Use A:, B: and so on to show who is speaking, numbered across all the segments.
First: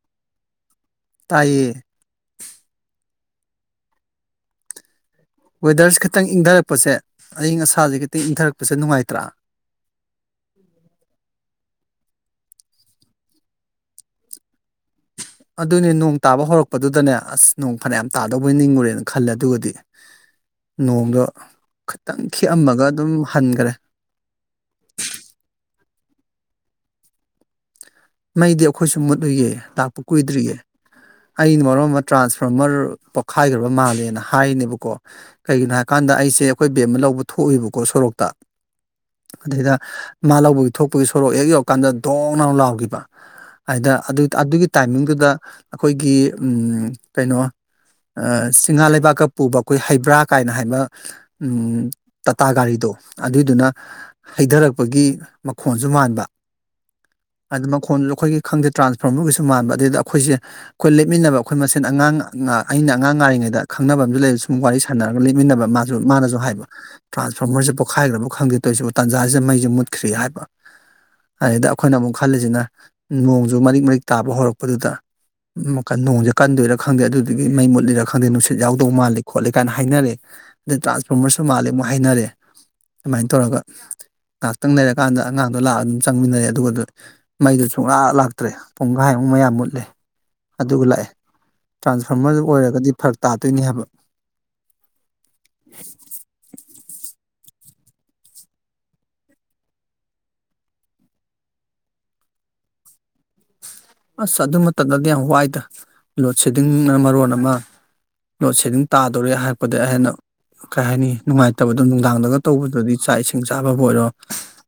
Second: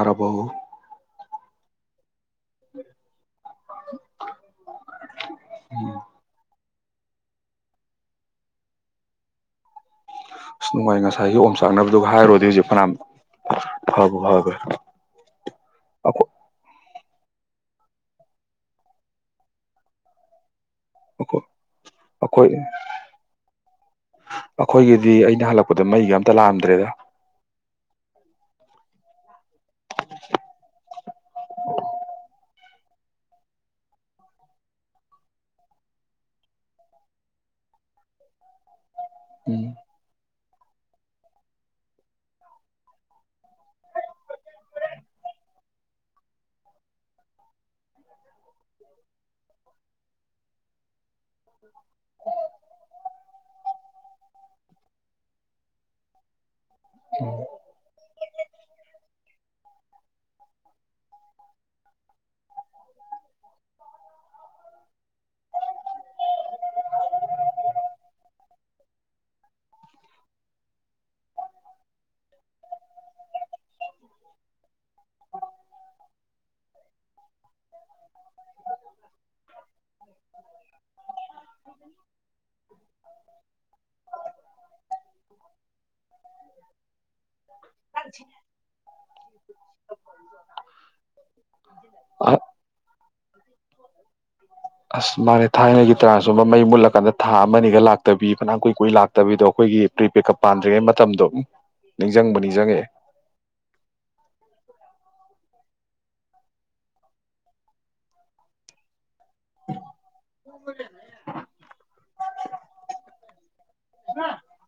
A: ꯑꯔꯔꯕꯎ
B: ꯇꯌꯦ
A: [unintelligible]
B: ꯋꯦꯗꯔꯁ
A: ꯎꯝ
B: ꯈꯈꯤꯇꯪꯗꯔ ꯛꯄꯁꯦ ꯑꯏꯪ ꯑꯁꯥꯁꯦ ꯈꯤꯇ ꯏꯟꯊꯔꯛꯄꯁꯦ ꯅꯨꯡꯉꯥꯏꯇ꯭ꯔꯥ
A: ꯑꯁ ꯅꯨꯡꯉꯥꯏ ꯉꯁꯥꯏ ꯍꯣꯝ ꯆꯥꯛꯅꯕ ꯑꯗꯨꯒ ꯍꯥꯏꯔꯨꯔꯗꯤ ꯍꯧꯖꯤꯛ ꯐꯅꯥꯝꯕ ꯍꯕ
B: ꯑꯗꯨꯅꯦ ꯅꯣꯡ ꯇꯥꯕ ꯍꯧꯔꯛꯄ ꯑꯗꯨꯗꯅꯦ ꯑꯁ ꯅꯣꯡ ꯐꯅ ꯌꯥꯝ ꯇꯥꯗꯧꯕꯩ ꯅꯤꯡꯉꯨꯔꯦꯅ ꯈꯜꯂꯦ ꯑꯗꯨꯒꯗꯤ ꯅꯣꯡꯗ
A: ꯑꯩꯈꯣꯏ
B: ꯈꯤꯇꯪ ꯈꯤꯑꯝꯃꯒ ꯑꯗꯨꯝ ꯍꯟꯈꯔꯦ
A: ꯑ ꯃꯩꯒ ꯑꯝꯇ ꯂꯥꯛꯑꯝꯗ꯭ꯔꯦꯗ
B: ꯃꯩꯗꯤ ꯑꯩꯈꯣꯏꯁꯨ ꯃꯨꯠꯂꯨꯒꯦ ꯂꯥꯛꯄ ꯀꯨꯏꯗ꯭ꯔꯤꯌꯦ ꯑꯩꯅ ꯃꯔꯝ ꯑꯃ ꯇ꯭ꯔꯥꯟꯁꯔ ꯐꯥꯔꯃꯔ ꯄꯣꯛꯈꯥꯏꯈ꯭ꯔꯕ ꯃꯥꯜꯂꯦꯅ ꯍꯥꯏꯅꯦꯕꯀꯣ ꯀꯩꯒꯤꯅꯣ ꯍꯥꯏꯀꯥꯟꯗ ꯑꯩꯁꯦ ꯑꯩꯈꯣꯏ ꯕꯦꯝ ꯑꯃ ꯂꯧꯕ ꯊꯣꯛꯏꯕꯀꯣ ꯁꯣꯔꯣꯛꯇ
A: ꯎꯝ
B: ꯑꯗꯨꯗꯩꯗ ꯃꯥ ꯂꯧꯕꯒꯤ ꯊꯣꯛꯄꯒꯤ ꯁꯣꯔꯣꯛ ꯍꯦꯛ ꯌꯧ ꯀꯥꯟꯗ ꯗꯣꯡ ꯎ ꯂꯥꯎꯈꯤꯕ ꯍꯥꯏꯗ ꯑꯗꯨꯒꯤ ꯇꯥꯏꯃꯤꯡꯗꯨꯗ ꯑꯩꯈꯣꯏꯒꯤ ꯀꯩꯅꯣ ꯆꯤꯡꯍꯥ ꯂꯩꯕꯥꯛꯀ ꯄꯨꯕ ꯑꯩꯈꯣꯏ ꯍꯩꯕ꯭ꯔꯥ ꯀꯥꯏꯅ ꯍꯥꯏꯕ ꯎꯝ ꯇꯥꯇꯥ ꯒꯥꯔꯤꯗꯣ ꯑꯗꯨꯏꯗꯨꯅ ꯍꯩꯊꯔꯛꯄꯒꯤ ꯈꯣꯟꯁꯨ ꯃꯥꯟꯕ
A: ꯎ
B: ꯑꯗꯨ ꯃꯈꯣꯟꯗꯨ ꯑꯩꯈꯣꯏꯒꯤ ꯈꯪꯗꯦ ꯇ꯭ꯔꯥꯟꯁꯐꯣꯔꯃꯔꯒꯤꯁꯨ ꯃꯥꯟꯕ ꯑꯗꯨꯗꯩꯗ ꯑꯩꯈꯣꯏꯁꯦ ꯑꯩꯈꯣꯏ ꯂꯦꯞꯃꯤꯟꯅꯕ ꯑꯩꯈꯣꯏ ꯃꯁꯦꯟ ꯑꯉꯥꯡ ꯑꯩꯅ ꯑꯉꯥꯡ ꯉꯥꯔꯤꯉꯩꯗ ꯈꯪꯅꯕ ꯑꯝꯨ ꯂꯩ ꯁꯨꯝ ꯋꯥꯔꯤ ꯁꯥꯟꯅꯔꯒ ꯂꯦꯞꯃꯤꯟꯅꯕ ꯃꯥꯁꯨ ꯃꯥꯅꯁꯨ ꯍꯥꯏꯕ ꯇ꯭ꯔꯥꯟꯁꯐꯣꯔꯃꯔꯁꯦ ꯄꯣꯛꯈꯥꯏꯈ꯭ꯔꯕ ꯈꯪꯗꯦ ꯇꯣꯏꯁꯤꯕꯨ ꯇꯥꯟꯖꯥꯁꯤꯗ ꯃꯩꯁꯦ ꯃꯨꯠꯈ꯭ꯔꯤ ꯍꯥꯏꯕ ꯑꯗꯨꯗꯩꯗ ꯑꯩꯈꯣꯏꯅ ꯑꯃꯨꯛ ꯈꯜꯂꯤꯁꯤꯅ ꯅꯣꯡꯁꯨ ꯃꯔꯤꯛ ꯃꯔꯤꯛ ꯇꯥꯕ ꯍꯧꯔꯛꯄꯗꯨꯗ ꯅꯣꯡꯁꯦ ꯀꯟꯗꯣꯏꯔꯥ ꯈꯪꯗꯦ ꯑꯗꯨꯗꯨꯗꯒꯤ ꯃꯩ ꯃꯨꯠꯂꯤꯔꯥ ꯈꯪꯗꯦ ꯅꯨꯡꯁꯤꯠ ꯌꯥꯎꯗꯧ ꯃꯥꯜꯂꯤ ꯈꯣꯠꯂꯤ ꯀꯥꯏꯅ ꯍꯥꯏꯅꯔꯦ ꯑꯗꯩ ꯇ꯭ꯔꯥꯟꯁꯐꯣꯔꯃꯔꯁꯨ ꯃꯥꯜꯂꯤ ꯑꯃꯨꯛ ꯍꯥꯏꯅꯔꯦ ꯑꯗꯨꯃꯥꯏꯅ ꯇꯧꯔꯒ ꯉꯥꯏꯍꯥꯛꯇꯪ ꯂꯩꯔꯀꯥꯟꯗ ꯑꯉꯥꯡꯗꯣ ꯂꯥꯛꯑꯒ ꯑꯗꯨꯝ ꯆꯪꯃꯤꯟꯅꯔꯦ ꯑꯗꯨꯒ ꯃꯩꯗꯨ ꯁꯨꯡ ꯉ ꯂꯥꯛꯇ꯭ꯔꯦ ꯄꯨꯡ ꯚꯥꯏ ꯑꯃꯨꯛ ꯃꯌꯥꯝ ꯃꯨꯠꯂꯦ ꯑꯗꯨꯒ ꯂꯥꯛꯑꯦ ꯇ꯭ꯔꯥꯟꯁꯐꯣꯔꯃꯔꯗꯨ ꯑꯣꯏꯔꯒꯗꯤ ꯐꯔꯛ ꯇꯥꯗ
A: ꯑꯁ ꯃꯥꯅꯦ ꯊꯥꯏꯅꯒꯤ ꯇꯔꯥ ꯁꯕ ꯃꯩ ꯃꯨꯜꯂꯛ ꯂ ꯀꯥꯟꯗ ꯊꯥ ꯑꯃꯅꯤꯒ ꯂꯥꯛꯇꯕꯤ ꯐꯅ ꯀꯨꯏ ꯀꯨꯏ ꯂꯥꯛꯇꯕꯤꯗꯣ ꯑꯩꯈꯣꯏꯒꯤ ꯄ꯭ꯔꯤꯄꯦꯗ ꯀꯞ ꯄꯥꯟꯗ꯭ꯔꯤꯉꯩ ꯃꯇꯝꯗꯣ ꯅꯤꯡꯁꯤꯡꯕ ꯅꯤꯡꯁꯤꯡꯉꯛꯑꯦ
B: ꯑꯁ ꯑꯗꯨ ꯃꯇꯝꯗꯗꯤ ꯌꯥꯝ ꯋꯥꯏꯗ ꯂꯣꯗ ꯁꯦꯗꯤꯡꯅ ꯃꯔꯣꯟ ꯑꯃ ꯂꯣꯗ ꯁꯦꯗꯤꯡ ꯇꯥꯗ ꯀ ꯍꯥꯏ ꯅꯨꯡꯉꯥꯏꯇ ꯅꯨꯡ ꯇꯧꯕ ꯆ ꯇꯥꯕꯕꯨ ꯑꯣꯏꯔꯣ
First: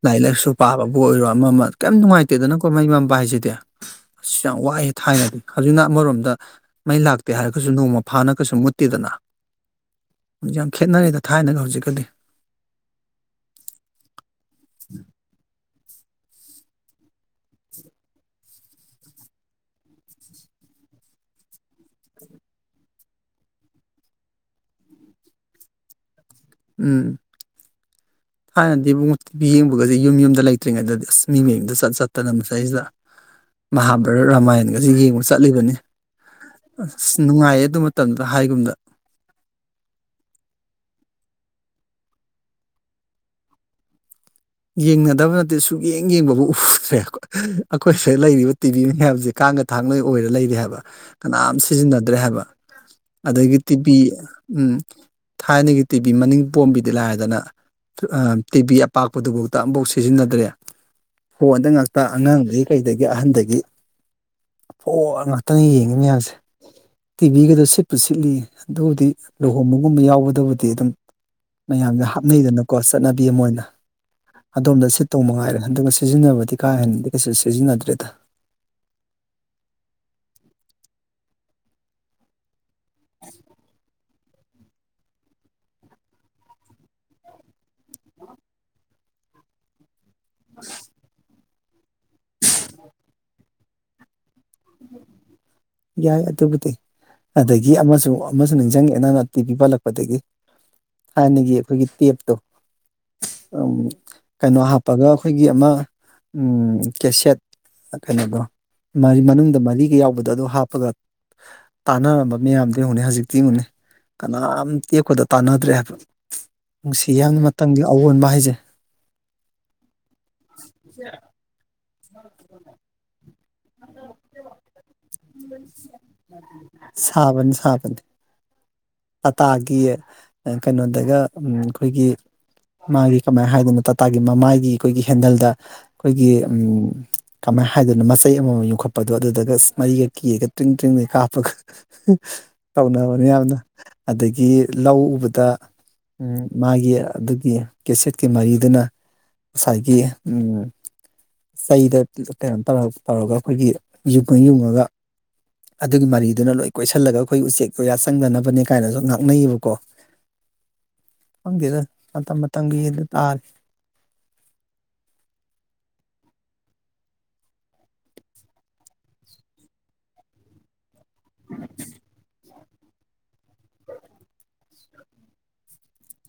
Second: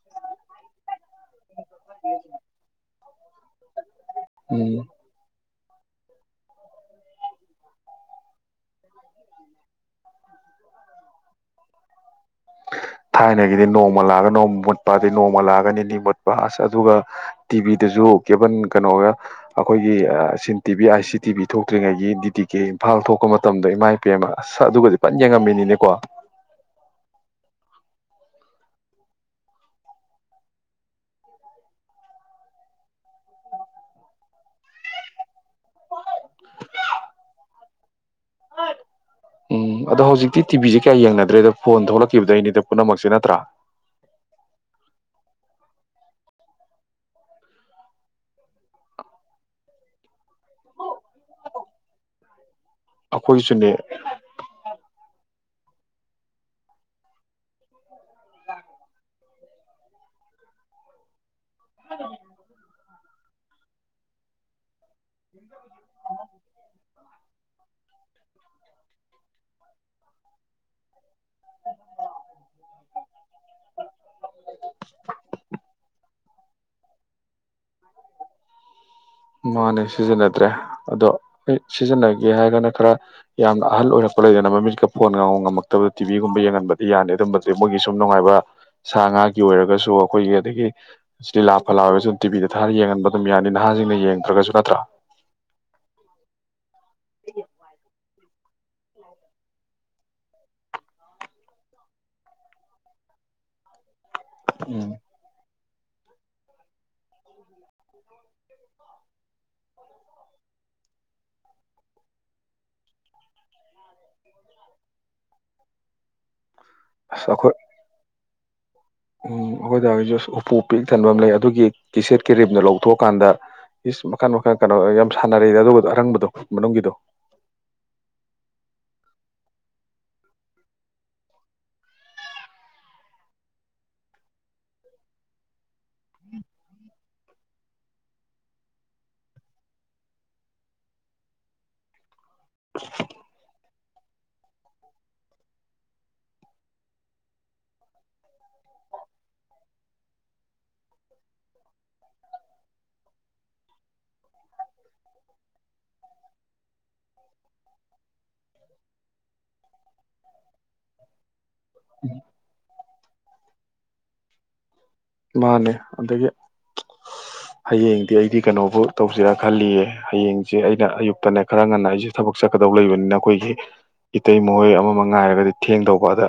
B: ꯂꯥꯏꯔꯤꯛ ꯂꯥꯏꯁꯨ ꯄꯥꯕꯕꯨ ꯑꯣꯏꯔꯣ ꯑꯃ ꯑꯃ ꯀꯩꯝ ꯅꯨꯡꯉꯥꯏꯇꯦꯗꯅꯀꯣꯩ ꯥꯏꯖꯦꯗ ꯑꯁ ꯌꯥꯝ
A: ꯎꯝ
B: ꯋꯥꯏꯦ ꯊꯥꯏꯔꯗꯤ ꯍꯧꯖꯤꯛꯅ ꯑꯃꯔꯣꯝꯗ ꯃꯩ ꯂꯥꯛꯇꯦ ꯍꯥꯏꯔꯒꯁꯨ ꯅꯣꯡꯃ ꯐꯥꯅꯒꯁꯨ ꯃꯨꯠꯇꯦꯗꯅ ꯌꯥꯝ ꯈꯦꯠꯅꯔꯦꯗ ꯊꯥꯏꯅꯒ ꯍꯧꯖꯤꯛꯀꯗꯤ
A: ꯊꯥꯏꯅꯒꯤꯗꯤ ꯅꯣꯡꯃ ꯂꯥꯛꯑꯒ ꯅꯣꯡꯃ ꯃꯨꯠꯄꯥꯗꯤ ꯅꯣꯡꯃ ꯂꯥꯛꯑꯒꯅꯤ ꯃꯨꯠꯄ ꯑꯁ ꯑꯗꯨꯒ ꯇꯤꯚꯤꯗꯁꯨ ꯀꯦꯕꯟ ꯀꯩꯅꯣꯒ ꯑꯩꯈꯣꯏꯒꯤ ꯁꯤꯟ ꯇꯤ ꯚꯤ ꯑꯥꯏ ꯁꯤ ꯇꯤ ꯚꯤ ꯊꯣꯛꯇ꯭ꯔꯤꯉꯩꯒꯤ ꯗꯤꯗꯤ ꯀꯦ ꯏꯝꯐꯥꯜ ꯊꯣꯛꯄ ꯃꯇꯝꯗ ꯏꯃꯥ ꯏꯄꯦꯜ ꯑꯃ ꯑꯁ ꯑꯗꯨꯒꯗꯤ ꯐꯟꯅ ꯌꯦꯡꯉꯝꯃꯤꯅꯤꯅꯦꯀꯣ
B: ꯎꯝ ꯊꯥꯏꯅꯗꯤ ꯏꯕꯨꯡ ꯇꯤꯚꯤ ꯌꯦꯡꯕꯒꯁꯦ ꯌꯨꯝ ꯌꯨꯝꯗ ꯂꯩꯇ꯭ꯔꯤꯉꯩꯗꯗꯤ ꯑꯁ ꯃꯤ ꯃꯌꯨꯝꯗ ꯆꯠ ꯆꯠꯇꯅ ꯃꯁꯗꯩꯁꯤꯗ ꯃꯍꯥꯚꯥꯔꯠ ꯔꯥꯃꯥꯌꯟꯒꯁꯤꯦ ꯌꯦꯡꯕ ꯆꯠꯂꯤꯕꯅꯤ ꯑ ꯅꯨꯡꯉꯥꯏꯌꯦ ꯑꯗꯨ ꯃꯇꯝꯗ ꯍꯥꯏꯒꯨꯝꯗ
A: ꯎꯝ ꯑꯗꯣ ꯍꯧꯖꯤꯛꯇꯤ ꯇꯤꯕꯤꯁꯤ ꯀꯌꯥ ꯌꯦꯡꯅꯗ꯭ꯔꯦꯗꯣ ꯐꯣꯟ ꯊꯣꯛꯂꯛꯈꯤꯕꯗ ꯑꯩꯅꯤꯗ ꯄꯨꯝꯅꯃꯛꯁꯦ ꯅꯠꯇ꯭ꯔꯥ
B: ꯌꯦꯡꯅꯗꯕ ꯅꯠꯇꯦ ꯁꯨꯛꯌꯦꯡ ꯌꯦꯡꯕꯕꯨ ꯎꯗ꯭ꯔꯦ ꯑꯩꯈꯣꯏ ꯁꯤꯗ ꯂꯩꯔꯤꯕ ꯇꯤꯚꯤ ꯃꯌꯥꯝꯁꯦ ꯀꯥꯡꯒ ꯊꯥꯡꯂꯣꯏ ꯑꯣꯏꯔ ꯂꯩ ꯍꯥꯏꯕ ꯀꯅꯥꯝ ꯁꯤꯖꯤꯟꯅꯗ꯭ꯔꯦ ꯍꯥꯏꯕ ꯑꯗꯒꯤ
A: ꯑꯩꯈꯣꯏꯁꯨꯅꯦ
B: ꯇꯤꯕꯤ ꯎꯝ ꯊꯥꯏꯅꯒꯤ ꯇꯤꯚꯤ ꯃꯅꯤꯡ ꯄꯣꯝꯕꯤꯗꯤ ꯂꯥꯏꯗꯅ ꯇꯤꯚꯤ ꯑꯄꯥꯛ ꯄꯗꯨꯐꯥꯎꯗ ꯑꯃꯐꯥꯎ ꯁꯤꯖꯤꯟꯅꯗ꯭ꯔꯦ ꯍꯣꯟꯗ ꯉꯥꯛꯇ ꯑꯉꯥꯡꯗꯨꯗꯒꯤ ꯀꯩꯗ ꯑꯍꯟꯗꯒꯤ ꯐꯣꯛ ꯑꯉ ꯛꯇꯅ ꯌꯦꯡꯉꯤꯅꯦꯌꯥꯝꯁꯦ ꯇꯤꯚꯒꯗ ꯁꯤꯠꯄꯨ ꯁꯤꯠꯂꯤ ꯑꯗꯨꯕꯨꯗꯤ ꯂꯨꯍꯣꯡꯕꯒꯨꯝꯕ ꯌꯥꯎꯕꯗꯕꯨꯗꯤ ꯑꯗꯨꯝ ꯃꯌꯥꯝꯁꯦ ꯍꯥꯞꯅꯩꯗꯅꯀꯣ ꯆꯠꯅꯕꯤ ꯑꯃ ꯑꯣꯏꯅ ꯑꯗꯣꯝꯗ ꯁꯤꯠꯇꯣꯡ ꯃ ꯉꯥꯏꯔꯦ ꯑꯗꯨꯒ ꯁꯤꯖꯤꯟꯅꯕꯗꯤ ꯀꯥ ꯍꯦꯟꯅꯗꯤ ꯀꯩꯁꯨ ꯁꯤꯖꯤꯟꯅꯗ꯭ꯔꯦꯗ
A: ꯃꯥꯅꯦ ꯁꯤꯖꯤꯟꯅꯗ꯭ꯔꯦ ꯑꯗꯣ ꯑꯩ ꯁꯤꯖꯤꯟꯅꯒꯦ ꯍꯥꯏꯔꯒꯅ ꯈꯔ ꯌꯥꯝꯅ ꯑꯍꯜ ꯑꯣꯏꯔꯛꯄ ꯈꯠ ꯂꯩꯗꯅ ꯃꯃꯤꯠꯀ ꯐꯣꯟ ꯉ ꯉꯝꯃꯛꯇꯕꯗ ꯇꯤꯚꯤꯒꯨꯝꯕ ꯌꯦꯡꯍꯟꯕꯗꯤ ꯌꯥꯅꯤ ꯑꯗꯨꯝꯕ ꯃꯣꯏꯒꯤ ꯁꯨꯝ ꯅꯨꯡꯉꯥꯏꯕ ꯁꯥ ꯉꯥꯒꯤ ꯑꯣꯏꯔꯒꯁꯨ ꯑꯩꯈꯣꯏꯒꯤ ꯑꯗꯒꯤ ꯤ ꯂꯥ ꯐꯂꯥꯋꯦ ꯑꯗꯨꯝ ꯇꯤꯕꯤꯗ ꯊꯥ ꯌꯦꯍꯟꯕ ꯑꯗꯨꯝ ꯌꯥꯅꯤ ꯅꯍꯅ ꯭ꯔ
B: ꯌꯥꯏ ꯑꯗꯨꯕꯨꯗꯤ ꯑꯗꯒꯤ ꯑꯃꯁꯨꯡ ꯑꯃꯁꯨ ꯅꯤꯡꯁꯤꯡꯉꯦꯅ ꯑ ꯇꯤ ꯄꯤ ꯄꯜꯂꯛꯄꯗꯒꯤ ꯊꯥꯏꯅꯒꯤ ꯑꯩꯈꯣꯏꯒꯤ ꯇꯦꯞꯇꯣ ꯀꯩꯅꯣ
A: ꯎꯝ
B: ꯍꯥꯞꯄꯒ ꯑꯩꯈꯣꯏꯒꯤ ꯑꯃ ꯎꯝ ꯀꯦꯁꯦꯠ ꯀꯩꯅꯣꯗꯣ ꯃꯅꯨꯡꯗ ꯃꯔꯤꯒ ꯌꯥꯎꯕꯗ ꯑꯗꯨ ꯍꯥꯞꯄꯒ ꯇꯥꯟꯅꯔꯝꯕ ꯃꯌꯥꯝꯗꯣ ꯑꯃꯨꯛꯅꯤ ꯍꯧꯖꯤꯛꯇꯤ ꯑꯃꯨꯛꯅꯤ ꯀꯅꯥꯝꯇꯦꯛꯄꯗ ꯇꯥꯟꯅꯗ꯭ꯔꯦ ꯍꯥꯏꯕ ꯅꯨꯡꯁꯤ
A: ꯑꯁ
B: ꯌꯥꯝꯅ
A: ꯑꯩꯈꯣꯏ
B: ꯃꯇꯝꯒꯤ ꯑꯑꯣꯟꯕ ꯍꯥꯏꯖꯩ [unintelligible] [inaudible]
A: ꯎꯝ ꯑꯩꯈꯣꯏꯗ ꯑꯩꯁꯨ ꯎꯄꯨ ꯄꯤꯛ ꯊꯟꯕ ꯑꯃ ꯂꯩ ꯑꯗꯨꯒꯤ ꯇꯤꯤꯁꯦꯠ ꯀꯦꯔꯤꯦꯝꯅ ꯂꯧꯊꯣꯛꯑꯀꯥꯟꯗ ꯏꯁ ꯃꯈꯜ ꯃꯈꯜ ꯀꯩꯅꯣ ꯌꯥꯝ ꯁꯥꯟꯅꯔꯗ ꯑꯗꯨꯒ ꯑꯔꯪꯕꯗꯣ ꯃꯅꯨꯡꯒꯤꯗꯣ
B: ꯁꯥꯕꯅꯤ ꯁꯥꯕꯅꯤ ꯇꯥꯇꯥꯒꯤ ꯀꯩꯅꯣꯗꯒ ꯑꯩꯈꯣꯏꯒꯤ ꯃꯥꯒꯤ ꯀꯃꯥꯏꯅ ꯍꯥꯏꯗꯣꯏꯅꯣ ꯇꯥꯇꯥꯒꯤ ꯃꯃꯥꯏꯒꯤ ꯑꯩꯈꯣꯏꯒꯤ ꯍꯦꯟꯗꯜꯗ ꯑꯩꯈꯣꯏꯒꯤ ꯀꯃꯥꯏꯅ ꯍꯥꯏꯗꯣꯏꯅꯣ ꯃꯆꯩ ꯑꯃꯃꯝ ꯌꯣꯛꯈꯠꯄꯗꯣ ꯑꯗꯨꯗꯒ ꯃꯔꯤꯒ ꯀꯤꯔꯒ ꯇ꯭ꯔꯤꯡ ꯇ꯭ꯔꯤꯡꯒ ꯀꯥꯞꯄꯒ ꯇꯧꯅ ꯍꯅꯤ ꯌꯥꯝꯅ ꯑꯗꯒꯤ ꯂꯧ ꯎꯕꯗ ꯃꯥꯒꯤ ꯑꯗꯨꯒꯤ ꯀꯦꯁꯦꯠꯀꯤ ꯃꯔꯤꯗꯨꯅ ꯉꯁꯥꯏꯒꯤ ꯆꯩꯗ ꯀꯩꯅꯣ ꯇꯧꯔꯒ ꯑꯩꯈꯣꯏꯒꯤ ꯌꯨꯡꯉ ꯌꯨꯡꯉꯒ ꯑꯗꯨꯒꯤ ꯃꯔꯤꯗꯨꯅ ꯂꯣꯏ ꯀꯣꯏꯁꯜꯂꯒ ꯑꯩꯈꯣꯏ ꯎꯆꯦꯛ ꯀꯣꯌꯥ ꯆꯪꯗꯅꯕꯅꯦ ꯀꯥꯏꯅꯁꯨ ꯉꯥꯡꯅꯩꯌꯦꯕꯀꯣ ꯍꯪꯦꯗ ꯃ ꯃ ꯇꯪꯒꯤꯤ ꯇꯔ
A: ꯃꯥꯅꯦ ꯑꯗꯒꯤ ꯍꯌꯦꯡꯗꯤ ꯑꯩꯗꯤ ꯀꯩꯅꯣꯕꯨ ꯇꯧꯁꯤꯔ ꯈꯜꯂꯤꯌꯦ ꯍꯌꯦꯡꯁꯦ ꯑꯩꯅ ꯑꯌꯨꯛ ꯅꯦ ꯈꯔ ꯉꯟꯅ ꯑꯩꯁꯦ ꯊꯕꯛ ꯆꯠ ꯀꯗꯧ ꯂꯩꯕꯅꯤꯅ ꯑꯩꯈꯣꯏꯁꯤꯦ ꯏꯇꯩ ꯃꯈꯣꯏ ꯑꯃꯃ ꯉꯥꯏꯔꯒꯗꯤ ꯊꯦꯡ ꯇꯧꯕ ꯑꯗ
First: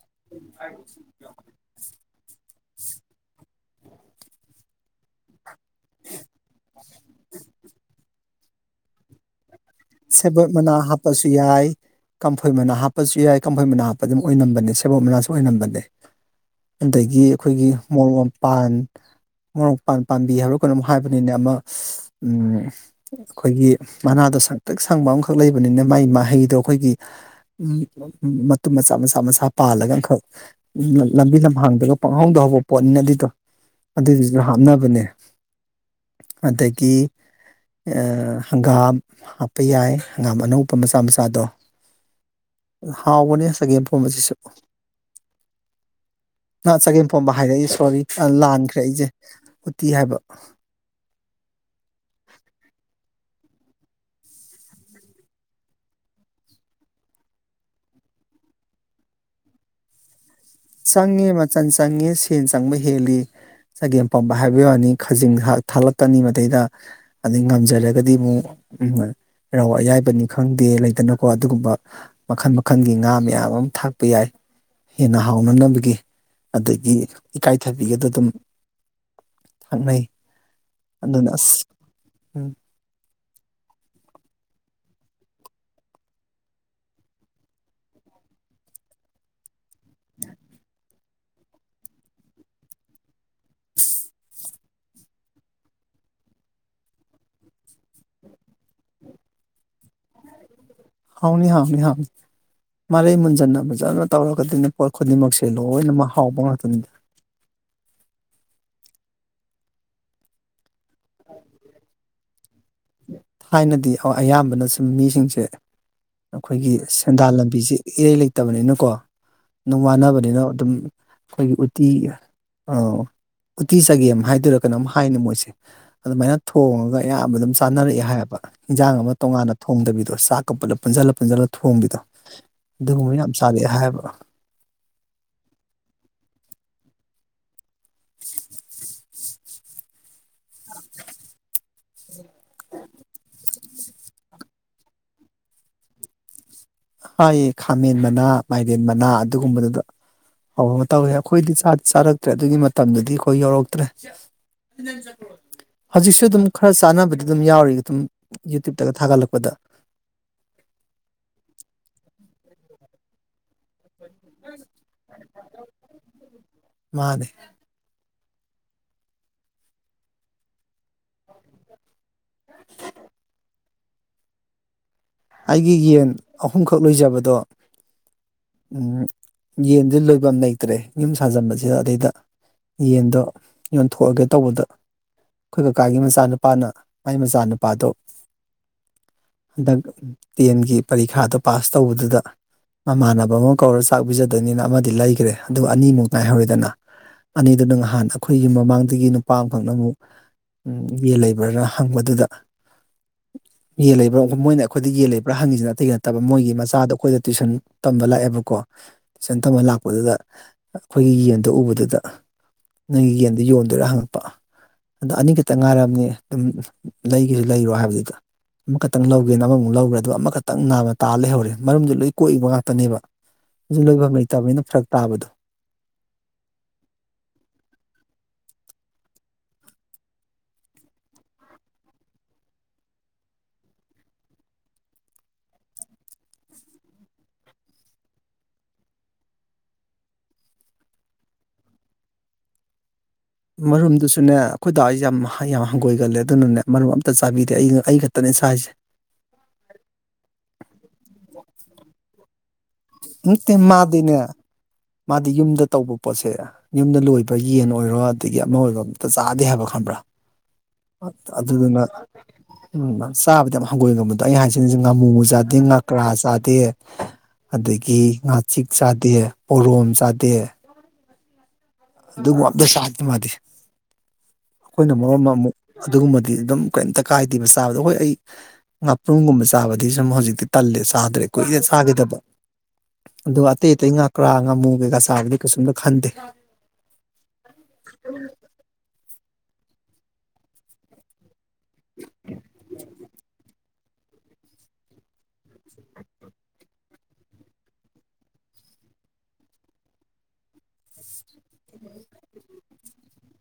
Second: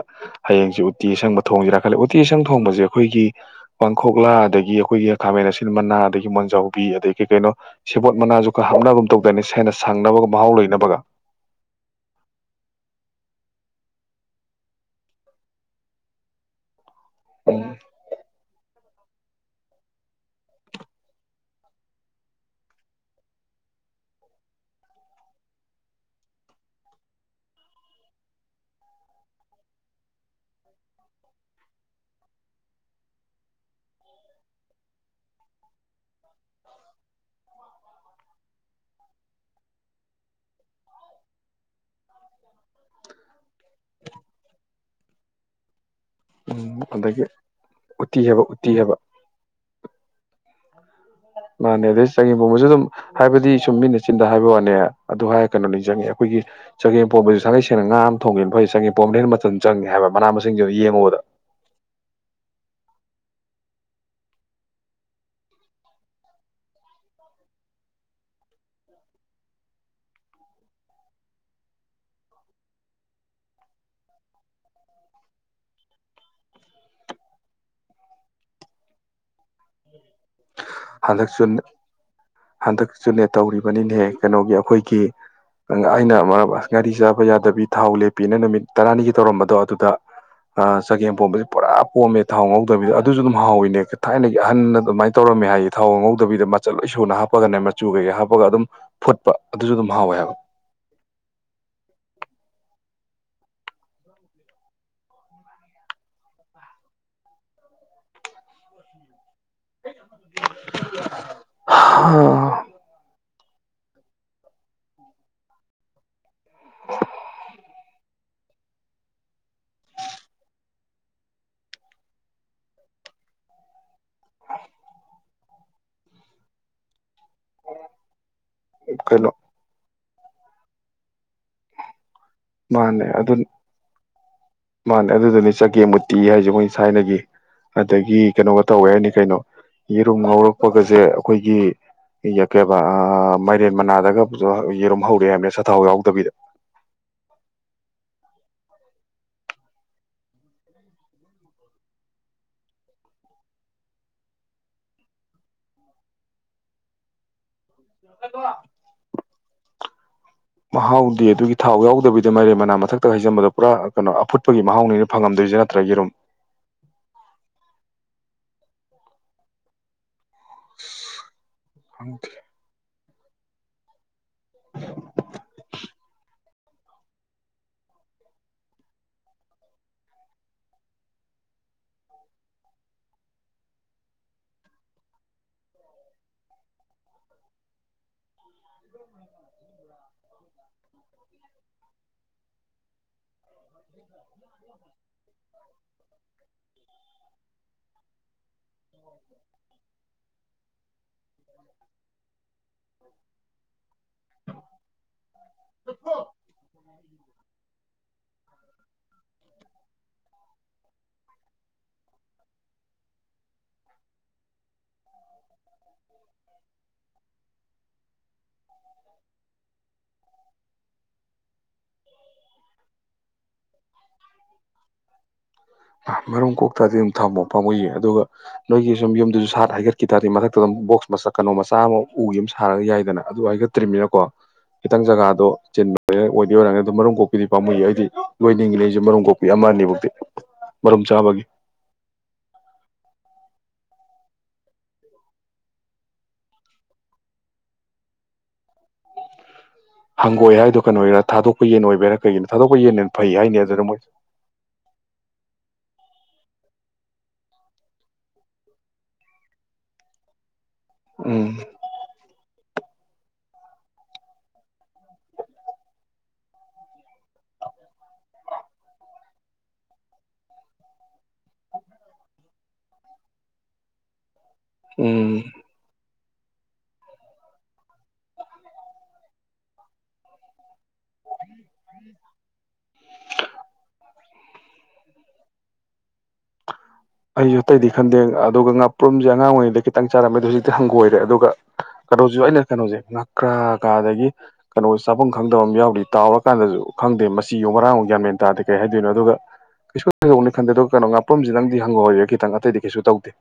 A: ꯍꯌꯦꯡꯁꯤ ꯎꯇꯤ ꯑꯁꯪꯕ ꯊꯣꯡꯁꯤꯦꯔꯥ ꯈꯜꯂꯦ ꯎ ꯇꯦꯁꯪ ꯊꯣꯡꯕꯁꯦ ꯑꯩꯈꯣꯏꯒꯤ ꯄꯥꯡꯈꯣꯛꯂꯥ ꯑꯗꯒꯤ ꯑꯩꯈꯣꯏꯒꯤ ꯈꯥꯃꯦꯟ ꯑꯁꯤ ꯃꯅꯥ ꯑꯗꯒꯤ ꯃꯣꯟꯖꯥꯎꯕꯤ ꯑꯗꯒꯤ ꯀꯩꯅꯣ ꯁꯦꯕꯣꯠ ꯃꯅꯥꯁꯨ ꯍꯥꯞꯅꯕꯒꯨꯝ ꯇꯧꯗꯅꯤ ꯁ ꯍꯥꯏꯅ
B: ꯁꯦꯕꯣꯠ ꯃꯅꯥ ꯍꯥꯞꯄꯁꯨ ꯌꯥꯏ ꯀꯝꯐꯣꯏ ꯃꯅꯥ ꯍꯥꯞꯄꯁꯨ ꯌꯥꯏ ꯀꯝꯐꯩ ꯃꯅꯥ ꯍꯥꯞꯄ ꯑꯗꯨꯝ ꯑꯣꯏꯅꯝꯕꯅꯦ ꯁꯦꯕꯣ ꯃꯅꯥꯁꯨ ꯑꯣꯏꯅꯝꯕꯅꯦ ꯑꯗꯒꯤ ꯑꯩꯈꯣꯏꯒꯤ
A: ꯎꯝ
B: ꯃꯣꯔꯣꯛ ꯃꯄꯥꯟ ꯃꯔꯣꯔꯣꯛ ꯄꯥꯝꯕꯤ ꯍꯥꯏꯕ꯭ꯔꯣ ꯀꯩꯅꯣꯝ ꯍꯥꯏꯕꯅꯤꯅ ꯑꯃ ꯑꯩꯈꯣꯏꯒꯤ ꯃꯅꯥꯗ ꯇꯛ ꯁꯪꯕ ꯑꯃꯈꯛ ꯂꯩꯕꯅꯤꯅ ꯃꯒꯤ ꯃꯍꯩꯗꯣ ꯑꯩꯈꯣꯏꯒꯤ ꯃꯇꯨꯝ ꯃꯆꯥ ꯃꯆꯥ ꯃꯆꯥ ꯄꯥꯜꯂꯒ ꯑꯃꯈꯛ ꯂꯝꯕꯤ ꯂꯝꯍꯥꯡꯗ꯭ꯔꯒ ꯄꯪꯍꯧꯗꯍꯧꯕ ꯄꯣꯠꯅꯤꯅ ꯑꯗꯨꯏꯗꯣ ꯑꯗꯨꯗꯨꯁꯨ ꯍꯥꯞꯅꯕꯅꯦ ꯑꯗꯒꯤ ꯍꯪꯒꯥꯝ ꯇ ꯌꯥꯏ ꯑꯪꯒꯥꯥꯝ ꯑꯅꯧꯕꯧꯕ ꯃꯆꯥ ꯃꯆꯥꯗꯣ ꯍꯥꯎꯕꯅꯦ ꯆꯒꯦꯝ ꯐꯣ ꯑꯁꯤꯁꯨ ꯉ
A: ꯑꯗꯒꯤ
B: ꯆꯒꯦꯝꯄꯣꯝꯕ ꯍꯥꯏꯔ ꯑꯩꯁꯦ ꯁꯣꯔꯤ
A: ꯎꯇꯤ ꯍꯥꯏꯕ ꯎꯇꯤ
B: ꯂꯥꯟꯈ꯭ꯔꯦ
A: ꯍꯥꯏꯕ
B: ꯑꯩꯁꯦ ꯎꯇꯤ ꯍꯥꯏꯕ
A: ꯃꯥꯅꯦ ꯑꯗꯩ ꯆꯒꯦꯝ ꯄꯣꯝꯕꯁꯨ ꯑꯗꯨꯝ ꯍꯥꯏꯕꯗꯤ ꯁꯨꯝ ꯃꯤꯅ ꯆꯤꯟꯗ ꯍꯥꯏꯕ ꯋꯥꯅꯦ ꯑꯗꯨ ꯍꯥꯏꯔ ꯀꯩꯅꯣꯅꯤ ꯆꯪꯉꯦ ꯑꯩꯈꯣꯏꯒꯤ ꯆꯒꯦꯝ ꯄꯣꯝꯕꯁꯨ ꯁꯥꯒꯩ ꯁꯦꯡꯅ ꯉꯥ ꯑꯃ ꯊꯣꯡꯉꯦꯅ ꯐꯣꯏ ꯆꯒꯦꯝ ꯄꯣꯝꯕꯅ ꯍꯦ ꯃꯆꯟ ꯆꯪꯉꯦ ꯍꯥꯏꯕ ꯃꯅꯥ ꯃꯁꯤꯡ
B: ꯆꯪꯉꯦ ꯃꯆꯜ ꯆꯪꯉꯦ ꯁꯦꯟ ꯆꯪꯕ ꯍꯦꯜꯂꯤ ꯆꯒꯦꯝ ꯄꯥꯝꯕ ꯍꯥꯏꯕ ꯌꯥꯅꯤ ꯈꯖꯤꯡ ꯊꯥꯛꯂꯛꯀꯅꯤ ꯃꯗꯩꯗ ꯑꯗꯩ ꯉꯝꯖꯔꯒꯗꯤ ꯑꯃꯨꯛ ꯎꯝ ꯔꯧ ꯑꯌꯥꯏꯕꯅꯤ ꯈꯪꯗꯦ ꯂꯩꯇꯅꯀꯣ ꯑꯗꯨꯒꯨꯝꯕ ꯃꯈꯜ ꯃꯈꯜꯒꯤ ꯉꯥ ꯃꯌꯥꯝ ꯑꯃ ꯊꯥꯛꯄ ꯌꯥꯏ ꯍꯦꯟꯅ ꯍꯥꯎꯅꯅꯕꯒꯤ ꯑꯗꯒꯤ ꯏꯀꯥꯏꯊꯕꯤꯒꯗ ꯑꯗꯨꯝ ꯊꯛꯅꯩ
A: ꯟ
B: ꯎꯝ
A: ꯍꯟꯗꯛ ꯆꯨꯅꯦ ꯇꯧꯔꯤꯕꯅꯤꯅꯦꯍ ꯀꯩꯅꯣꯒꯤ ꯑꯩꯈꯣꯏꯒꯤ ꯑꯩꯅ ꯒꯥꯔꯤ ꯆꯥꯕ ꯌꯥꯗꯕꯤ ꯊꯥꯎ ꯂꯦꯞꯄꯤꯅ ꯅꯨꯃꯤꯠ ꯇꯔꯥꯅꯤꯒꯤ ꯇꯧꯔꯝꯕꯗꯣ ꯑꯗꯨ ꯑ ꯆꯒꯦꯝ ꯄꯣꯝꯕꯕꯁꯤ ꯄꯨꯔꯥ ꯄꯣꯝꯃꯦ ꯊꯥꯎ ꯉꯧꯗꯕꯤꯗ ꯑꯗꯨꯁꯨ ꯑꯗꯨꯝ ꯍꯥꯎꯋꯅꯦ ꯊꯥꯏꯅꯒꯤ ꯑꯍꯟꯅꯗ [unintelligible] ꯇꯧꯔꯝꯃꯦ ꯍꯥꯏꯗꯤ ꯊꯥꯎ ꯑꯉꯧꯗꯕꯤꯗ ꯃꯆꯠ ꯂꯣꯏ ꯁꯨꯅ ꯍꯥꯞꯄꯒꯅꯦ ꯃꯆꯨ ꯀꯩꯀꯩ ꯍꯥꯞꯄꯒ ꯑꯗꯨꯝ ꯐꯨꯠꯄ ꯑꯗꯨꯁꯨ ꯑꯗꯨꯝ ꯍꯥꯎꯋꯦ ꯍꯥꯏꯕ
B: ꯍꯥꯎꯅꯤ ꯍꯥꯎꯅꯤ ꯍꯥꯎꯅꯤ ꯃꯔꯩ ꯃꯨꯟꯖꯟꯅ ꯐꯖꯅ ꯇꯧꯔꯒꯗꯤꯅꯦ ꯄꯣꯠ ꯈꯨꯗꯤꯡꯃꯛꯁꯦ ꯂꯣꯏꯅꯃꯛ ꯍꯥꯎꯕ ꯉꯥꯛꯇꯅꯤꯗ
A: ꯑ
B: ꯊꯥꯏꯅꯗꯤ ꯑꯌꯥꯝꯕꯅ ꯁꯨꯝ ꯃꯤꯁꯤꯡꯁꯦ ꯑꯩꯈꯣꯏꯒꯤ ꯁꯦꯟꯗꯥꯟ ꯂꯝꯕꯤꯁꯦ ꯏꯔꯩ ꯂꯩꯇꯕꯅꯤꯅꯀꯣ ꯑꯗꯨꯅꯨꯡ ꯃꯥꯟꯅꯕꯅꯤꯅ ꯑꯗꯨꯝ ꯑꯩꯈꯣꯏꯒꯤ ꯎꯇꯤ ꯎꯇꯤ ꯆꯒꯦꯝ ꯍꯥꯏꯗꯔꯥ ꯀꯩꯅꯣꯝ ꯍꯥꯏꯅ ꯃꯣꯏꯁꯦ ꯑꯗꯨꯃꯥꯏꯅ ꯊꯣꯡꯉꯒ ꯑꯌꯥꯝꯕ ꯑꯗꯨꯝ ꯇꯥꯅꯔꯛꯑꯦ ꯍꯥꯏꯌꯦꯕ ꯏꯟꯖꯥꯡ ꯑꯃ
A: ꯀꯩꯅꯣ
B: ꯇꯣꯉꯥꯟꯅ ꯊꯣꯡꯗꯕꯤꯗꯣ ꯆꯥꯛ ꯀꯞꯄꯂ ꯄ ꯄꯨꯟꯁꯤꯜꯂ ꯄꯨꯟꯁꯤꯜꯂ ꯊꯣꯡꯕꯤꯗꯣ
A: ꯃꯥꯅꯦ
B: ꯑꯗꯨꯒꯨꯝꯕ
A: ꯑꯗꯨ
B: ꯌꯥꯝ ꯆꯥꯔꯛꯑꯦ ꯍꯥꯏꯕ
A: ꯃꯥꯅꯦ ꯑꯗꯨꯗꯨꯅꯤ ꯆꯠꯀꯦ ꯃꯨꯔꯇꯤ ꯍꯥꯏꯁꯦ ꯃꯣꯏꯅ ꯁꯥꯏꯅꯒꯤ ꯑꯗꯒꯤ ꯀꯩꯅꯣꯒ ꯇꯧꯋꯦ ꯍꯥꯏꯅꯤ ꯀꯩꯅꯣ ꯌꯦꯔꯨꯝ ꯉꯧꯔꯛꯄꯒꯁꯦ ꯑꯩꯈꯣꯏꯒꯤ ꯌꯥ ꯀꯦꯕ ꯃ ꯦꯟ ꯃꯅꯥꯗꯒ ꯌꯦꯔꯨꯝ ꯍꯧꯔꯛꯑꯦ ꯍꯥꯏꯕꯅꯦ ꯁꯊꯥꯎ ꯌꯥꯎꯗꯕꯤꯗ
B: ꯊꯥꯏꯌꯦ ꯈꯥꯃꯦꯟ ꯃꯅꯥ ꯃꯥꯏꯔꯦꯟ ꯃꯅꯥ ꯑꯗꯨꯒꯨꯝꯕꯗꯨꯗ ꯍꯧꯕ ꯑꯃ ꯇꯧꯋꯦ ꯑꯩꯈꯣꯏꯗꯤ ꯆꯥꯔꯛꯇ꯭ꯔꯦ ꯑꯗꯨꯒꯤ ꯃꯇꯝꯗꯨꯗꯤ ꯑꯩꯈꯣꯏ ꯌꯧꯔꯛꯇ꯭ꯔꯦ ꯍꯧꯖꯤꯛꯁꯨ ꯑꯗꯨꯝ ꯈꯔ ꯆꯥꯅꯕꯗꯤ ꯑꯗꯨꯝ ꯌꯥꯎꯔꯤ ꯑꯗꯨꯝ ꯌꯨꯇ꯭ꯌꯨꯕꯇꯒ ꯊꯥꯒꯠꯂꯛꯄꯗ
A: ꯃꯍꯥꯎꯗꯤꯦ ꯑꯗꯨꯒꯤ ꯊꯥꯎ ꯌꯥꯎ ꯇꯧꯕꯕꯤꯗ ꯃꯔꯦ ꯃꯅꯥ ꯃꯊꯛꯇ ꯍꯥꯏꯖꯕꯗ ꯄꯨꯔꯥ ꯀꯩꯅꯣ ꯑꯐꯨꯠꯄꯒꯤ ꯃꯍꯥꯎꯅꯤꯅ ꯐꯪꯉꯝꯗꯣꯏꯁꯦ ꯅꯠꯇ꯭ꯔꯒꯤꯔꯨꯝ
B: ꯃꯥꯅꯦ
A: ꯍ
B: [unintelligible]
A: [unintelligible]
B: ꯑꯩꯒꯤ ꯌꯦꯟ ꯑꯍꯨꯝꯈꯛ ꯂꯣꯏꯖꯕꯗꯣ ꯌꯦꯟꯗꯨ ꯂꯣꯏꯐꯝ ꯂꯩꯇ꯭ꯔꯦ ꯌꯨꯝ ꯁꯥꯖꯤꯟꯕꯁꯤꯗ ꯑꯗꯩꯗ ꯌꯦꯟꯗꯣ ꯌꯣꯟꯊꯣꯛꯑꯒꯦ ꯇꯧꯕꯗ ꯑꯩꯈꯣꯏ ꯀꯀꯥꯒꯤ ꯃꯆꯥꯅꯨꯄꯥꯅ ꯃꯥꯏ ꯃꯆꯥꯅꯨꯄꯥꯗꯣ ꯍꯟꯗꯛ ꯇꯦꯟꯒꯤ ꯄꯔꯤꯈꯥꯗꯣ ꯄꯥꯁ ꯇꯧꯕꯗꯨꯗ ꯃꯃꯥꯟꯅꯕ ꯑꯃ ꯀꯧꯔ ꯆꯥꯛ ꯄꯤꯖꯗꯕꯅꯤꯅ ꯑꯃꯗꯤ ꯂꯩꯈ꯭ꯔꯦ ꯑꯗꯨꯒ ꯑꯅꯤꯃꯨꯛ ꯉꯥꯏꯍꯧꯔꯣꯏꯗꯅ ꯑꯅꯤꯗꯨꯅ ꯉꯍꯥꯟ ꯑꯩꯈꯣꯏꯒꯤ ꯃꯃꯥꯡꯗꯒꯤ ꯅꯨꯄꯥ ꯑꯃꯈꯛꯅ ꯑꯃꯨꯛ ꯌꯦꯟ ꯂꯩꯕ꯭ꯔꯅ ꯍꯪꯕꯗꯨꯗ ꯌꯦꯟ ꯂꯩꯕ꯭ꯔꯥꯨ ꯃꯣꯏꯅ ꯌꯦꯦꯜ ꯂꯩꯕ꯭ꯔꯥ ꯍꯪꯉꯁꯤꯅꯇꯩ ꯅꯠꯇꯕ ꯃꯣꯏꯒꯤ ꯃꯆꯥꯗꯣ ꯑꯩꯈꯣꯏꯗ ꯇ꯭ꯋꯁꯟ ꯂ ꯑꯩ ꯌꯦ ꯎ ꯌꯣꯟꯗꯣꯏꯔꯥ ꯍꯪꯉꯛꯄ ꯑꯗꯣ ꯑꯅꯤꯈꯛꯇ ꯉꯥꯏꯔꯕꯅꯤ ꯑꯗꯨꯝ ꯂꯩꯒꯤꯁꯨ ꯂꯩꯔꯣ ꯍꯥꯏꯕꯗꯨꯗ ꯑꯃꯈꯛꯇꯪ ꯂꯧꯒ ꯑꯃꯃꯨꯛ ꯂꯧꯈ꯭ꯔꯦ ꯑꯗꯨ ꯑꯃꯈꯛꯇꯪ ꯅꯥꯝꯃ ꯇꯥ ꯂꯩꯍꯧꯔꯦ ꯃꯔꯨꯝꯗꯤ ꯂꯣꯏ ꯀꯣꯛꯏꯕ ꯉꯥꯛꯇꯅꯦꯕ ꯑꯗꯨ ꯂꯣꯏꯐꯝ ꯂꯩꯇꯕꯅꯤꯅ ꯐꯔꯛ ꯇꯥꯕꯗꯣ
A: ꯃꯔꯨꯝ ꯀꯣꯛ ꯇꯥꯔꯗꯤ ꯑꯗꯨꯝ ꯊꯝꯃꯣ ꯄꯥꯝꯃꯨꯏꯌꯦ ꯑꯗꯨꯒ ꯅꯣꯏꯒꯤ ꯁꯨꯝ ꯌꯨꯝꯗꯨꯁꯨ ꯍꯥꯏꯒꯠꯈꯤ ꯇꯥꯔꯗꯤ ꯃꯊꯛꯇ ꯕꯣꯛꯁ ꯀꯩꯅꯣ ꯃꯆꯥ ꯑꯃ ꯎꯒꯤ ꯑꯃ ꯁꯥꯔꯒ ꯌꯥꯏꯗꯅ ꯑꯗꯨ ꯍꯥꯏꯒꯠꯇ꯭ꯔꯤꯕꯅꯤꯅꯀꯣ ꯈꯤꯇꯪ ꯖꯒꯥꯗꯣ ꯆꯤꯟꯕ ꯑꯣꯏ ꯑꯣꯏꯔꯅꯤ ꯑꯗꯣ ꯃꯔꯨꯝ ꯀꯣꯛꯄꯤꯗꯤ ꯄꯥꯃꯨꯌꯦ ꯑꯩꯗꯤ ꯂꯣꯏꯅꯤꯡꯉꯤ ꯑꯩꯁꯦ ꯃꯔꯨꯝ ꯀꯣꯛꯄꯤ ꯑꯃ ꯑꯅꯤꯐꯥꯎꯗꯤ ꯃꯔꯨꯝ ꯆꯥꯕꯒꯤ
B: ꯃꯔꯨꯝꯗꯨꯁꯨꯅꯦ ꯑꯩꯈꯣꯏ ꯗꯥ ꯍꯣꯏꯁꯦ ꯌꯥꯝ ꯌꯥꯝ ꯍꯪꯒꯣꯏꯒꯜꯂꯦ ꯑꯗꯨꯅꯅꯦ ꯃꯔꯨꯝ ꯑꯃꯇ ꯆꯥꯕꯤꯗꯦ ꯑꯩ ꯑꯩ ꯈꯛꯇꯅꯦ ꯆꯥꯁꯦ
A: ꯍꯪꯒꯣꯏ ꯍꯥꯏꯗꯣ ꯀꯩꯅꯣꯒꯤꯔꯥ ꯊꯥꯗꯣꯛꯄ ꯌꯦꯟ ꯑꯣꯏꯕꯩꯔꯥ ꯀꯒꯤꯅꯣ ꯊꯥꯗꯣꯛꯄ ꯌꯦꯟꯅ ꯍꯦꯟꯅ ꯐꯩ ꯍꯥꯏꯅꯦ ꯑꯗꯨꯅ ꯃꯣꯏꯁꯦ
B: ꯑꯗꯩ ꯌꯨꯝꯗ ꯇꯧꯕ ꯄꯣꯠꯁꯦ ꯌꯨꯝꯗ ꯂꯣꯏꯕ ꯌꯦꯟ ꯑꯣꯏꯔꯣ ꯑꯗꯒꯤ ꯑꯃ ꯑꯣꯏꯔꯣ ꯑꯃꯇ ꯆꯥꯗꯦ ꯍꯥꯏꯕ ꯈꯪꯕ꯭ꯔꯥ
A: ꯎꯝ
B: ꯑꯗꯨꯗꯨꯅ ꯎꯝ ꯆꯥꯕꯗꯤ ꯌꯥꯝ ꯍꯪꯒꯣꯏꯒꯟꯕꯗꯣ ꯑꯩꯩꯅ ꯍꯥꯏꯁꯤꯁꯦ ꯉꯥꯃꯨ ꯆꯥꯗꯦ ꯉꯀ꯭ꯔꯥ ꯆꯥꯗꯦ ꯑꯗꯒꯤ ꯉꯥꯆꯤꯛ ꯆꯥꯗꯦ ꯄꯣꯔꯣꯝ ꯆꯥꯗꯦ ꯑꯗꯨꯒꯨꯝ ꯑꯃꯇ ꯆꯥꯗꯦ ꯃꯥꯗꯤ ꯑꯩꯈꯣꯏꯅ ꯃꯔꯣꯜ ꯑꯃ
A: ꯎꯝ
B: ꯑꯃꯨꯛ ꯑꯗꯨꯒꯨꯝꯕ ꯑꯗꯨꯝ ꯀꯩꯝꯇ ꯀꯥꯏꯗꯦꯕ ꯆꯥꯕꯗ ꯍꯣꯏ ꯑꯩ ꯉꯥꯄ꯭ꯔꯨꯝꯒꯨꯝꯕ ꯆꯥꯕꯗꯤ ꯁꯨꯝ ꯍꯧꯖꯤꯛꯇꯤ ꯇꯜꯂꯦ ꯆꯥꯗ꯭ꯔꯦ ꯀꯨꯏꯔꯦ ꯆꯥꯈꯤꯗꯕ ꯑꯗꯨꯒ ꯑꯇꯩ ꯑꯇꯩ ꯉꯥꯀ꯭ꯔꯥ ꯉꯥꯃꯨ ꯀꯩꯀꯥ ꯆꯥꯕꯗꯤ ꯀꯩꯁꯨꯝꯇ ꯈꯟꯗꯦ
A: ꯑꯩꯁꯨ ꯑꯇꯩꯗꯤ ꯈꯟꯗꯦ ꯑꯗꯨꯒ ꯉꯥꯄꯔ꯭ꯨꯝ ꯄꯔ꯭ꯨꯝꯁꯦ ꯑꯉꯥꯡ ꯑꯣꯏꯔꯤꯉꯩꯗ ꯈꯤꯇꯪ ꯆꯥꯔꯝꯃꯦ ꯑꯗꯣ ꯍꯧꯖꯤꯛꯇꯤ ꯍꯪꯒꯣꯏꯔꯦ ꯑꯗꯨꯒ ꯀꯩꯅꯣꯁꯤ ꯑꯩꯅ ꯀꯩꯅꯣꯁꯦ ꯉꯀ꯭ꯔꯥ ꯀꯥꯗꯒꯤ ꯀꯩꯅꯣ ꯆꯥꯕꯝ ꯈꯪꯗꯕ ꯑꯃ ꯌꯥꯎ ꯇꯥꯎꯔꯀꯥꯟꯗꯁꯨ ꯈꯪꯗꯦ ꯃꯆꯤꯋꯣ ꯃꯔꯥꯡꯨꯑꯣ ꯒꯌꯥꯟ ꯃꯦꯟ ꯇꯥꯗꯦ ꯀꯩ ꯍꯥꯏꯗꯣꯏꯅꯣ ꯑꯗꯨꯒ ꯀꯩꯁꯨ ꯀꯩꯗꯅꯤ ꯈꯟꯗꯦ ꯀꯩꯅꯣ ꯄꯔꯨꯝꯁꯤꯗꯪꯗꯤ ꯍꯪꯒꯣꯏꯔꯦ ꯈꯤꯇꯪ ꯑꯇꯩꯗꯤ ꯀꯩꯁꯨ ꯇꯧꯗꯦ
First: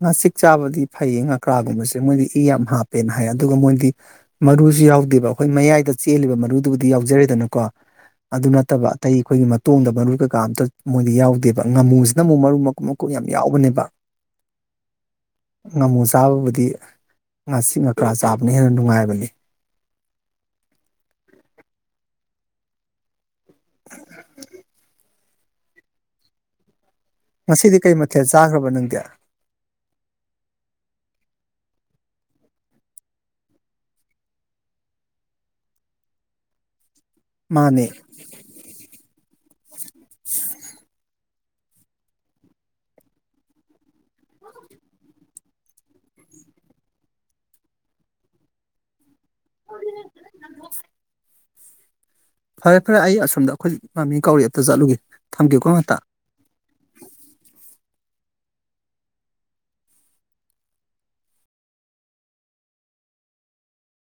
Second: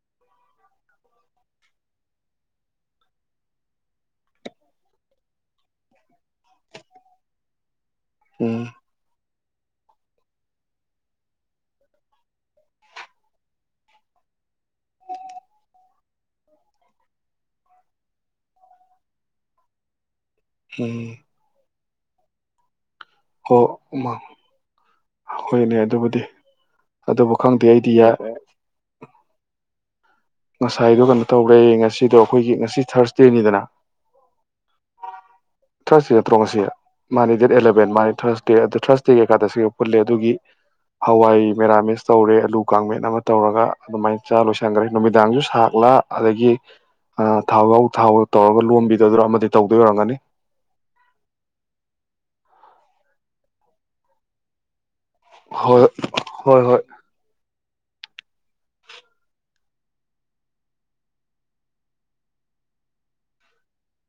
B: ꯉꯥꯆꯤꯛ ꯆꯥꯕꯗꯤ ꯐꯩꯌꯦ ꯉꯥꯀ꯭ꯔꯥꯒꯨꯝꯕꯁꯦ ꯃꯣꯏꯗꯤ ꯏ ꯌꯥꯝ ꯍꯥꯞꯄꯦꯅ ꯍꯥꯏ ꯑꯗꯨꯒ ꯃꯣꯏꯗꯤ ꯃꯔꯨꯁꯨ ꯌꯥꯎꯗꯦꯕ ꯑꯩꯈꯣꯏ ꯃꯌꯥꯏꯗ ꯆꯦꯜꯂꯤꯕ ꯃꯔꯨꯗꯨꯕꯨꯗꯤ ꯌꯥꯎꯖꯔꯦꯗꯅꯀꯣ ꯑꯗꯨ
A: ꯎꯝ
B: ꯅꯠꯇꯕ ꯑꯇꯩ ꯑꯩꯈꯣꯏꯒꯤ ꯃꯇꯣꯡꯗ ꯃꯔꯨ ꯀꯩꯀꯥ ꯑꯃꯝꯇ ꯃꯣꯏꯗꯤ ꯌꯥꯎꯗꯦꯕ ꯉꯥꯃꯨꯁꯤꯅ ꯑꯃꯨꯛ ꯃꯔꯨ ꯃꯀꯨꯞ ꯃꯀꯨꯞ ꯌꯥꯝ ꯌꯥꯎꯕꯅꯦꯕ ꯉꯥꯃꯨ ꯆꯥꯕꯕꯨꯗꯤ ꯉꯥꯆꯤꯛ ꯉꯥꯀ꯭ꯔꯥ ꯆꯥꯕꯅ ꯍꯦꯟꯅ ꯅꯨꯡꯉꯥꯏꯕꯅꯤ
A: ꯎꯝ ꯑꯣ ꯎꯨꯃꯥ ꯑꯥ ꯍꯣꯏꯅꯦ ꯑꯗꯨꯕꯨꯗꯤ ꯑꯗꯨꯕꯨ ꯈꯪꯗꯦ
B: ꯉꯁꯤꯗꯤ
A: ꯑꯩꯗꯤ
B: ꯀꯩ ꯃꯊꯦꯜ ꯆꯥꯒ꯭ꯔꯕ ꯅꯪꯗꯤ
A: ꯉꯁꯥꯏꯗꯣ ꯀꯩꯅꯣ ꯇꯧꯔꯦ ꯉꯁꯤꯗꯣ ꯑꯩꯈꯣꯏꯒꯤ ꯉꯁꯤ ꯊꯥꯔꯁꯗꯦꯅꯤꯗꯅ ꯊꯔꯁꯗꯦ ꯅꯠꯇ꯭ꯔꯣ ꯉꯁꯤ ꯃꯥꯅꯤ ꯗꯦꯠ
B: ꯃꯥꯅꯦ
A: ꯑꯦꯂꯚꯦꯟ ꯃꯥꯅꯤ ꯊꯔꯁꯗꯦ ꯑꯗꯨ ꯊꯥꯔꯁ ꯗꯦ ꯀꯩꯀꯥꯗ ꯁꯤ ꯎꯠꯂꯦ ꯑꯗꯨꯒꯤ ꯍꯋꯥꯏ ꯃꯦꯔꯥꯃꯦꯁ ꯇꯧꯔꯦ ꯑꯂꯨ ꯀꯥꯡꯃꯦꯟ ꯑꯃ ꯇꯧꯔꯒ ꯑꯗꯨꯃꯥꯏꯅ ꯆꯥ ꯂꯣꯏꯁꯤꯟꯈꯔꯦ ꯅꯨꯃꯤꯗꯥꯡꯁꯨ ꯁꯥꯛꯂ ꯑꯗꯒꯤ ꯑ ꯊꯥꯎꯂꯧꯎ ꯊꯥꯎ ꯇꯧꯔꯒ ꯂꯣꯟꯕꯤ ꯇꯗꯔ ꯑꯃꯗꯤ ꯇꯧꯗ ꯑꯣꯏꯔꯝꯒꯅꯤ
B: ꯐꯔꯦ ꯐꯔꯦ ꯑꯩ ꯑꯁꯣꯝꯗ ꯑꯩꯈꯣꯏ ꯃꯃꯤꯅ ꯀꯧꯔꯤ ꯑꯝꯇ ꯆꯠꯂꯨꯒꯦ ꯊꯝꯒꯦꯀꯣ ꯉꯥꯛꯇ
A: ꯍꯣꯏ-ꯍꯣꯏ-ꯍꯣꯏ